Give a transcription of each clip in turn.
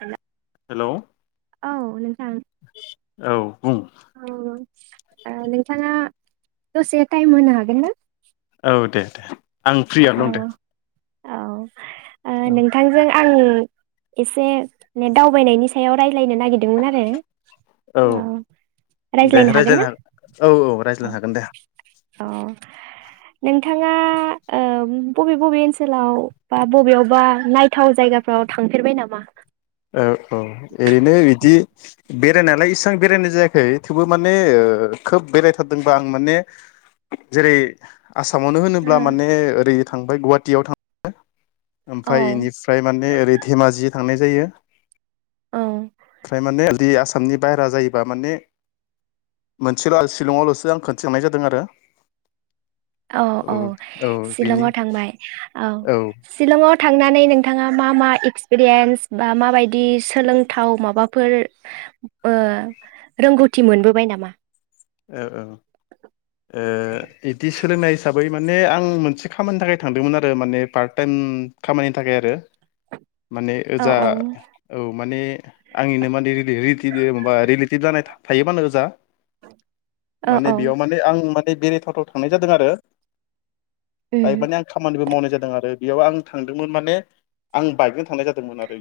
लांदां हेलौ औ नों थां औ बुं ओ नोंथाङा दसे टाइम होनो हागोनना? औ दे दे। आं फ्रियाव दं दे। औ। ओ औ नोंथांजों आं एसे ने दावबायनायनि सायाव राय लायनो नागिरदोंमोन आरो औ अ दे रायज्लायनो हागोन ना? हागोन औ औ रायज्लायनो हागोन दे अ नोंथाङा ओ बबे बबे ओनसोलाव बा बबेयावबा नायथाव जायगाफ्राव थांफेरबाय नामा? ओ औ ओरैनो बिदि बेरायनानै इसां बेरायनाय जायाखै थेवबो माने खोब बेरायथारदोंबा आं माने जेरै आसामावनो ओ होनोब्ला माने ओरै थांबाय गुवाहाटियाव थाङो । औ ओमफफ्राय इनिफ्राय माने ओरै धेमाजि थांनाय जायो । औ फ्राय माने [unintelligible] आसामनि बायेरा जायोबा माने मोनसेल' सिलंआवल'सो आं खोनसे थांनाय जादों आरो औ औ औ बिनि सिलंआव थांबाय औ सिलंआव थांनानै नोंथाङा मा मा एक्सपिरियेस बा माबाय दि सोलोंथाव माबाफोर ओ रोंगौथि मोनबोबाय नामा? ओ ओं ओ इदि सोलोंनाय हिसाबै माने आं मोनसे खामानिनि थाखाय थांदोंमोन आरो माने पार्ट टाइम खामानिनि थाखाय आरो माने औ ओजा औ औ माने आंनिनो माने रिले-रिलेटिभ जानाय थायोबानो ओजा औ माने औ बेयाव माने आं माने बेराय थावथाव थांनाय जादों आरो बेहाय उम माने आं खामानिबो मावनाय जादों आरो बेयाव आं थांदोंमोन माने आं बाइकजों थांनाय जादोंमोन आरो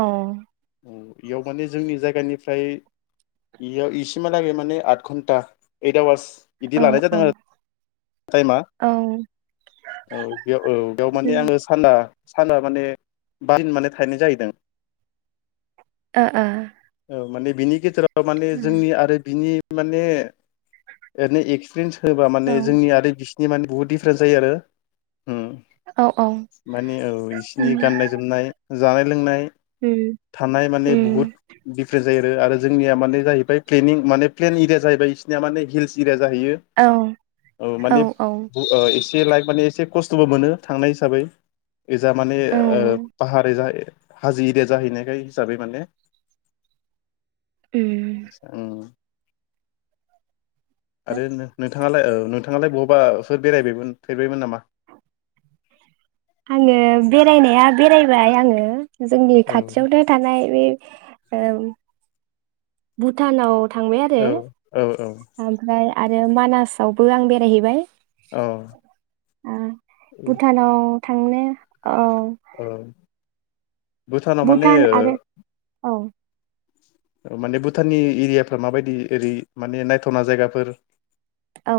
औ ओ इयाव माने जोंनि जायगानिफ्राय इयाव इसिमा लागे माने आद घन्टा एइद आवार्स औ बिदि लानाय औ जादों आरो टाइमा औ उम औ बेयाव औ बेयाव ओ माने आङो साना साना माने बान माने थाहैनाय जाहैदों। ओ ओ ओ माने बिनि गेजेराव ओ माने जोंनि आरो बिनि माने ओरैनो इक्सपिरियेन्स होबा माने जोंनि आरो बि सिनि माने बुहुथ दिडिफारेन्स जायो आरो हुम ओ औ औ उम माने औ उम इसिनि गाननाय जोमनाय जानाय लोंनाय थानाय माने बहुत दिफारेन्ट जायो आरो जोंनिया माने जाहैबाय फ्लेनिं माने प्लेन एरिया जाहैबाय इसिनिया माने हिल्स एरिया जाहैयो औ औ माने बु ओ एसे ला माने एसे खस्थबो मोनो थांनाय हिसाबै एजा माने औ उम पाहार हाजो एरिया जाहैनायखाय हिसाबै माने उम आरो नो नोंथां नोंथाङालाय ओ नोंथाङालाय बहाबा फोर बेरायबायमोन फेरबायमोन ना़मा? आङो बेरायनाया बेरायबाय आङो। जोंनि औ खाथियावनो थानाय बे ओम भुथानाव थांबाय आरो औ औ औ ओमफ्राय आरो मानासावबो आं बेरायहैबाय। औ आ भुथानाव थांनो औ औ भुटानाव माने भुटान आरो औ माने भुटाननि एरियाफ्रा माबायदि ओरै माने नायथावना जायगाफोर औ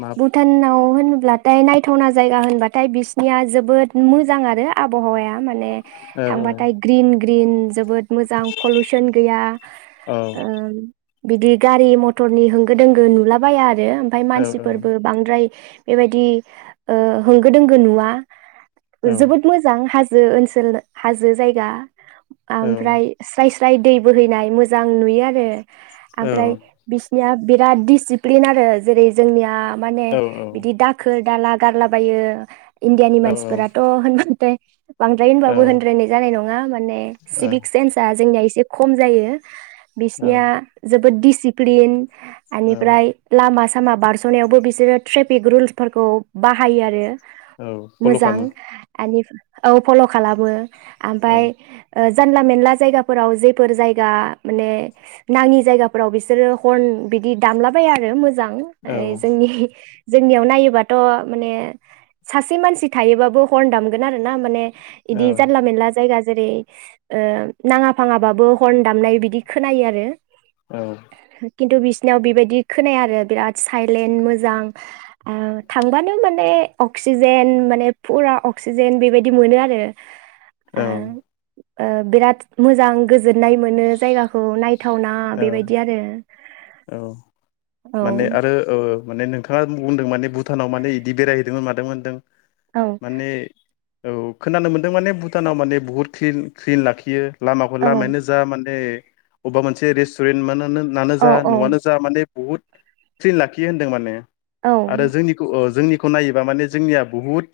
मा भुटानाव होनब्लाथाय नायथावना जायगा होनबाथाय बिसिनिया जोबोद मो जां आरो आबहावाया माने औ थांबाथाय ग्रिन ग्रिन जोबोद मोजां पलुसन गैया औ ओम बिदि गारि मथरनि होंगो दोंगो नुलाबाया आरो ओमफ्राय औ मानसिफोरबो बांद्राय बेबायदि ओ होंगो दोंगो नुवा। औ जोबोद मोजां हाजो हाजो ओनसोल हाजो जायगा औ आमफ्राय स्राय स्राय दै बोहैनाय मोजां नुयो आरो। औ आमफ्राय बिस निया बिरााद दिडसिप्लिन आरो जेरै जोंनिया माने औ बिदि दाखोर दाला गारलाबायो इण्डियानि औ मानसिफोराथ' होनबथाय बांद्राराय होनबाबो होनद्रायनाय जानाय नङा [unintelligible] माने औ सिभिक सेनसआ जोंनि एसे खम जायो। बिसिनिया जोब बोद डसिप्लिन औ एनिफ्राय लामा सामा बारसनायावबो बिसोरो ट्रेफिक रुल्सफोरखौ बाहायो आरो औ फल मोजां खालामो आनि औ फल खालामो औ आमफाय ओ जानला मेनला जायगाफोराव जेफोर जायगा माने नाङि जायगाफोराव बिसोरो हर्न बिदि दामलाबाय आरो [unintelligible] मोजां औ जोंनि जोंनियाव नायोबाथ माने सासे मानसि थायोबाबो हरन दामगोन आरो ना माने बिदि जानला मेरला जायगा जेरै ओ नाङा फाङाबाबो हरन दामनाय बिदि खोनायो आरो औ खिन्थु बि बिनाव बेबायदि खोनाया आरो बिराद साइलेन्ट मोजां ओ थांबानो माने अक्सिजेन माने फुरा अक्सिजेन बेबायदि मोनो आरो ओ औ ओ बिराद मोजां गोजोननाय मोनो जायगाखौ नाय थावना औ बेबायदि आरो औ औ माने आरो ओ माने नोंथाङा बुंदों माने भुटानाव माने इदि बेरायहैदोंमोन मादों होनदों औ माने ओउ खोनानो मोन्दों माने भुटानाव माने बुहुद क्लिन क्लिन लाखियो लामाखौ औ लामायानो जा माने अबा मोनसे बे रेसटुरेन्टमानो नानो औ जा नवानो जा माने बुहुद सिन लाखियो होनदों माने औ आरो जोंनिखौ ओ जोंनि खौ नायोबा माने जोंनिया बुहुद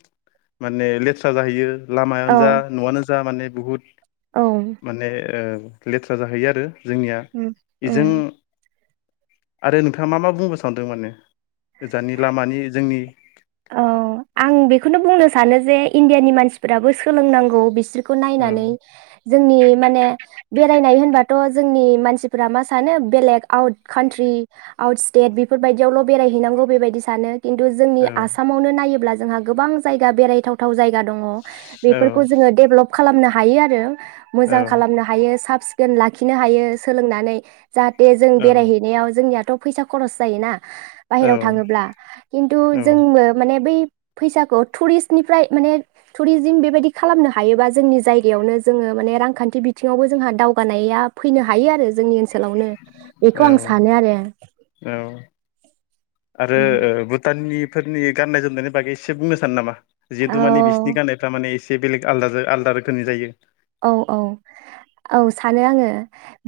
माने लेथ्रा जाहैयो लामायानो औ जा नवानो ज जा माने बुहुद औ माने ओ लेथ्रा जाहैयो आरो जोंनिया उम उम इजों आरो नोंथाङा मा मा बुंनो सानदों माने गोजाननि लामानि जोंनि? औ आं बेखौनो बुंनो सानो जे इण्डियानि मानसिफोराबो सोलोंनांगौ बिसोर खौ नायनानै जोंनि माने बेरायनाय होनबाथ' जोंनि मानसिफोरा मा सानो बेलेग आउट कान्ट्रि आउट स्टेट बेफोरबायदियावल बेरायहैनांगौ बेबायदि सानो खिन्थु जोंनि आसामावनो नायोब्ला जोंहा गोबां जायगा बेरायथावथाव जायगा दङ बेफोरखौ जोङो देभेलप खालामनो हायो आरो मोजां औ-औ-औ-औ-औ-औ-औ-औ खालामनो हायो साब सिख दोन लाखिनो हायो सोलोंनानै जाहाथे जों बेरायहैनायाव जोंनिया थ फैसा खरस जायोना बाहेराव थाङोब्ला खिन्थु जोंबो माने बै फैसाखौ टुरिस्टनिफ्राय माने टुरिजिम बेबायदि खालामनो हायोबा जोंनि जायगायावनो जोङो माने रांखान्थि बिथिङावबो जोंहा दावगानाया फैनो हायो आरो जोंनि ओनसोलाव खालावनो बेखौ आं सानो आरो फोरनि गाननाय जोमनायनि बागै एसे बुंनो सानो नामा? जिहेतु माने औ बिसिनि गाननायफ्रा माने एसे बे बेलेग आलदाजों आलदा रोखोमनि जायो। औ औ औ सानो आङो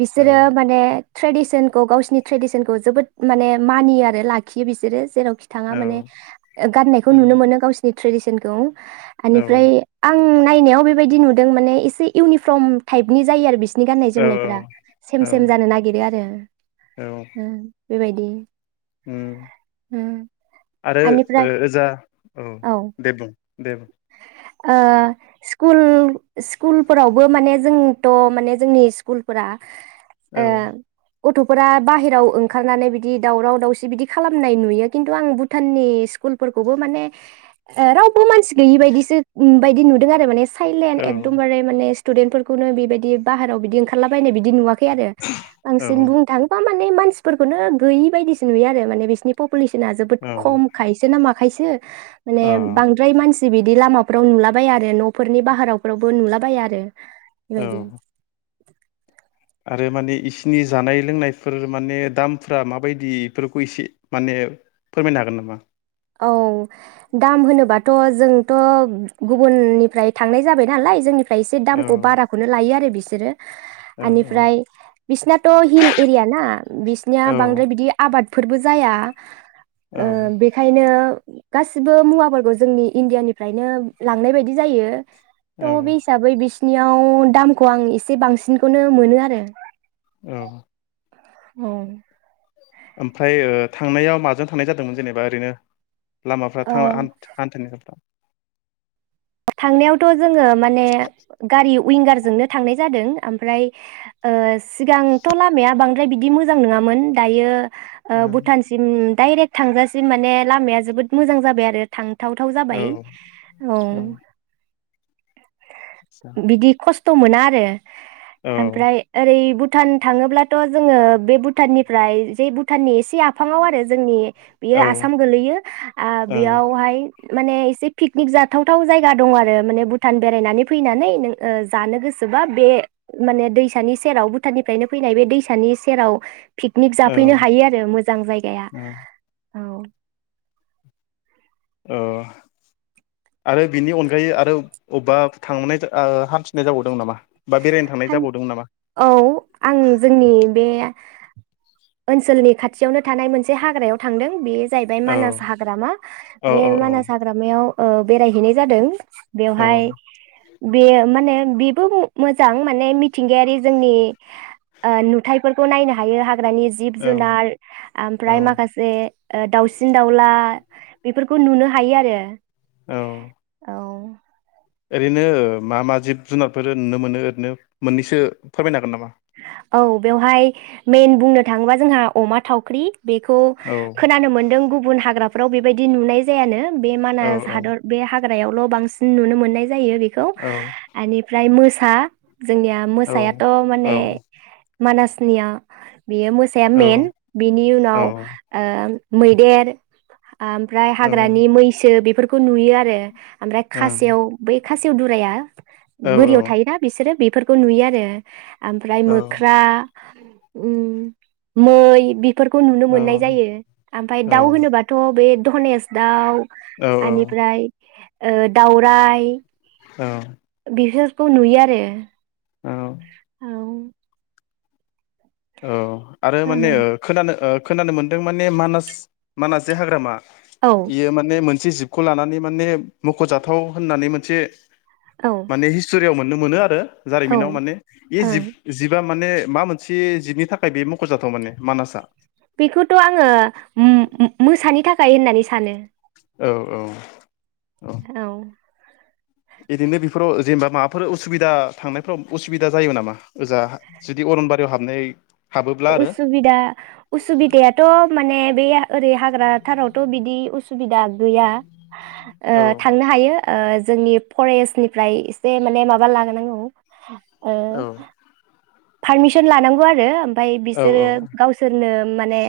बिसोरो माने ट्रेडिसन खौ गावसिनि ट्रेडिसनखौ जोबोद माने मानियो आरो लाखियो बिसोरो जेराव खि थाङा माने औ-औ-औ-औ-औ-औ-औ गाननायखौ नुनो मोनो गावसिनि ट्रेडिसनखौ एनिफ्राय आं बायनायाव बेबायदि नुदों माने इस एसे इउनिफर्म टाइपनि जायो आरो बिस बिनि गाननाय जोमनायफ्रा सेम सेम जानो नागिरो आरो उम बेबायदि [unintelligible] उम आरो बेनिफ्राय ओजा औ दे बुं। दे ओ स्कुल स्कुलफोरावबो माने जोंथ माने जोंनि स्कुलफोरा औ। गथफोरा बाहेराव ओंखारनानै बिदि दावराव दावसि बिदि खालामनाय नुयो खिन्थु आं भुटाननि स्कुलफोरखौबो माने ओ रावबो मानसि गैयि बायदिसो बायदि नुदों आरो माने साइलेन एकदमबारे माने टुडेनफोरखौनो बेबायदि बाहाराव बिदि ओंखारलाबायनाय बिदि नुवाखै खै आरो बांसिन बुंनो थाङोबा माने मानसिफोरखौनो गैयि बायदिसो नुयो आरो माने बिसोरनि पुलेसना जोबोद औ-औ-औ-औ-औ-औ खमखायसो नामा? खायसो। माने बांद्राय मानसि जि बिदि लामाफ्राव नुला बाया आरो नफोरनि बाहाराफ्रावबो नुलाबाया आरो। इबायदि। [inaudible] आरो माने इसिनि जानाय लोंनायफोर माने दामफ्रा माबायदि इफोरखौ एसे माने फोरमायनो हागोन नामा? औ दाम होनोबाथ जोंथ गुबुननिफ्राय थांनाय जाबाय नालाय जोंनिफ्राय फ्राय एसे औ दामखौ बाराखौनो लायो आरो बि सोरो। औ इनिफ्राय बिसिनाथ हिल एरिया ना बिसिनिया औ बांद्राय बिदि आबाद फोरबो जाया। औ। बेखायनो ओ गासिबो मुवाफोरखौ जोंनि इण्डियानिफ्रायनो लांनाय बायदि जायो। त बे औ हिसाबै बि नियाव दामखौ आं एसे बांसिनखौनो मोनो आरो। औ। औ। ओमफ्राय ओ थांनायाव माजों थांनाय जादोंमोन जेनेबा ओरैनो? लामाफ्रा औ थां आन्थ [unintelligible] थांनायावथ जोङो माने गारि उइयंगारजोंनो थांनाय जादों ओमफ्राय ओ सिगांथ लामाया बां ओमफ्राय बिदि मोजां नङामोन दायो। ओ औ भुटानसिम डाइरेक्ट थांजासिम माने लामाया जोबोद मोजां जाबाय आरो थां थाव थाव जाबाय औ औ बिदि खस- थ मोना आरो औ ओमफ्राय ओरै बुथ भुटान थाङोब्लाथ जोङो बे भुटाननिफ्राय जे भुटाननि सि आफाङाव आरो जोंनि बेयो आसाम गोलैयो आ ओं बेयावहाय माने एसे पिकनिक जाथावथाव जायगा गा दं आरो माने भुटान बेरायनानै फैनानै ओ जानो गोसोबा बे माने दैसानि सेराव भुटाननिफ्रायनो फैनाय बे दैसानि सेराव पिकनिक औ जाफैनो हायो आरो मोजां जायगाया ओं औ अ आरो बिनि अनगायै आरो अबा थांनाय हान्थिनाय जाबावदों नामा बा बेरायनो थांनाय हान जाबावदोंमोन नामा? औ आं जोंनि बे ओनसोलनि खाथियावनो थानाय मोनसे हाग्रायाव थांदों बे जाहैबाय औ मानास हाग्रामा औ बे औ मानास हाग्रामायाव ओ बेरायहैनाय जादों बेवहाय औ बेयो माने बेबो ओ मोजां जां माने मिथिंगायारि जोंनि ओ नुथाफोरखौ नायनो हायो हाग्रा हाग्रानि जिब जुनार औ ओमफ्राय औ माखासे ओ दाउसिन दाउला बेफोरखौ नुनो हायो आरो औ औ ओरैनो मा मा जिब जुनारफोर नुनो मोनो ओरैनो मोन्नैसो फोरमायनो हागोन गोन नामा औ बेवहाय मेइन बुंनो थाङोबा जोंहा अमा थावख्रि बेखौ औ खोनानो मोनदों गुबुन हाग्रा फ्राव बेबायदि नुनाय जायानो। बे औ मानास औ हादर बे हाग्रायाव ल बांसिन नुनो मोननाय जायो बेखौ औ एमनिफ्राय मो सा जोंनिया औ मोसायाथ औ माने मानासनिया बेयो मोसाया मेन बिनि औ उनाव ओं ओ मैदेर आमफ्राय औ हाग्रानि मैसो बेफोर खौ नुयो आरो आमफ्राय खासेव बै खासेव दुराया बोरियाव थायोना बेसोरो बे फोरखौ नुयो आरो आमफ्राय मोख्रा उम मै बि फोरखौ नुनो मोन्नाय जायो आमफाय दाउ औ होनोबाथ बे धनेस दाउ औ आनिफ्राय ओ दावराय औ। बिफोरखौ नुयो आरो औ। [inaudible] औ। आरो माने ओ खोनानो ओ खोनानो मोन्दों माने मानास मानास जे हाग्रामा औ इयो माने मोन से जिबखौ लानानै माने मख'जाथाव होननानै मोनसे औ माने हिस्टरियाव मोन नुनो मोनो आरो औ जारिमिनाव माने इ ओं जिब जिबा माने मा मोनसे जितनि थाखाय बे मख'जाथाव माने मानासआ? बेखौथ आङो म-मो-मोसानि थाखाय खाय होन्नानै सानो। औ औ। औ। बिदिनो बेफोराव जेनेबा माबाफोर उसुबिदा थांनायफ्राव उसुबिदा जायो नामा ओजा जुदि अर'नबारियाव हाबनाय हाबोब्ला आरो उसुबिदा उसुबिदायाथ माने बे ओरै हाग्रा थारावथ बिदि उसु सुबुबिदा गैया ओ औ थांनो हायो ओ जोंनि फरेस्टनिफ्राय एसे माने माबा लागोनांगौ। पारमिसन लानांगौ आरो ओमफाय बिसोरो औ औ गावसोरनो माने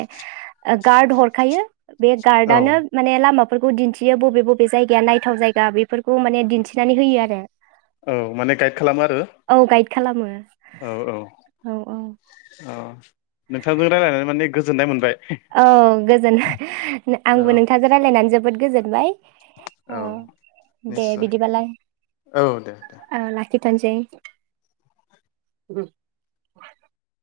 गार्ड हरखायो बे औ गार्डआनो माने लामा बेफोरफोरखौ दिन्थियो बबे बबे जायगाया नायथाव जायगा बेफोरखौ माने दिन्थिनानै होयो आरो। औ माने गाइड खालामो आरो। औ गाइड खालामो। औ औ औ औ। औ नोंथांजों रायज्लायनानै माने गोजोननाय मोनबाय। औ गोजोन औ आंबो नोंथाजों रायज्लायनानै जो। जोबोद गोजोनबाय। अ औ दे निस्सय बिदिबालाय औ दे दे अ ला [unintelligible]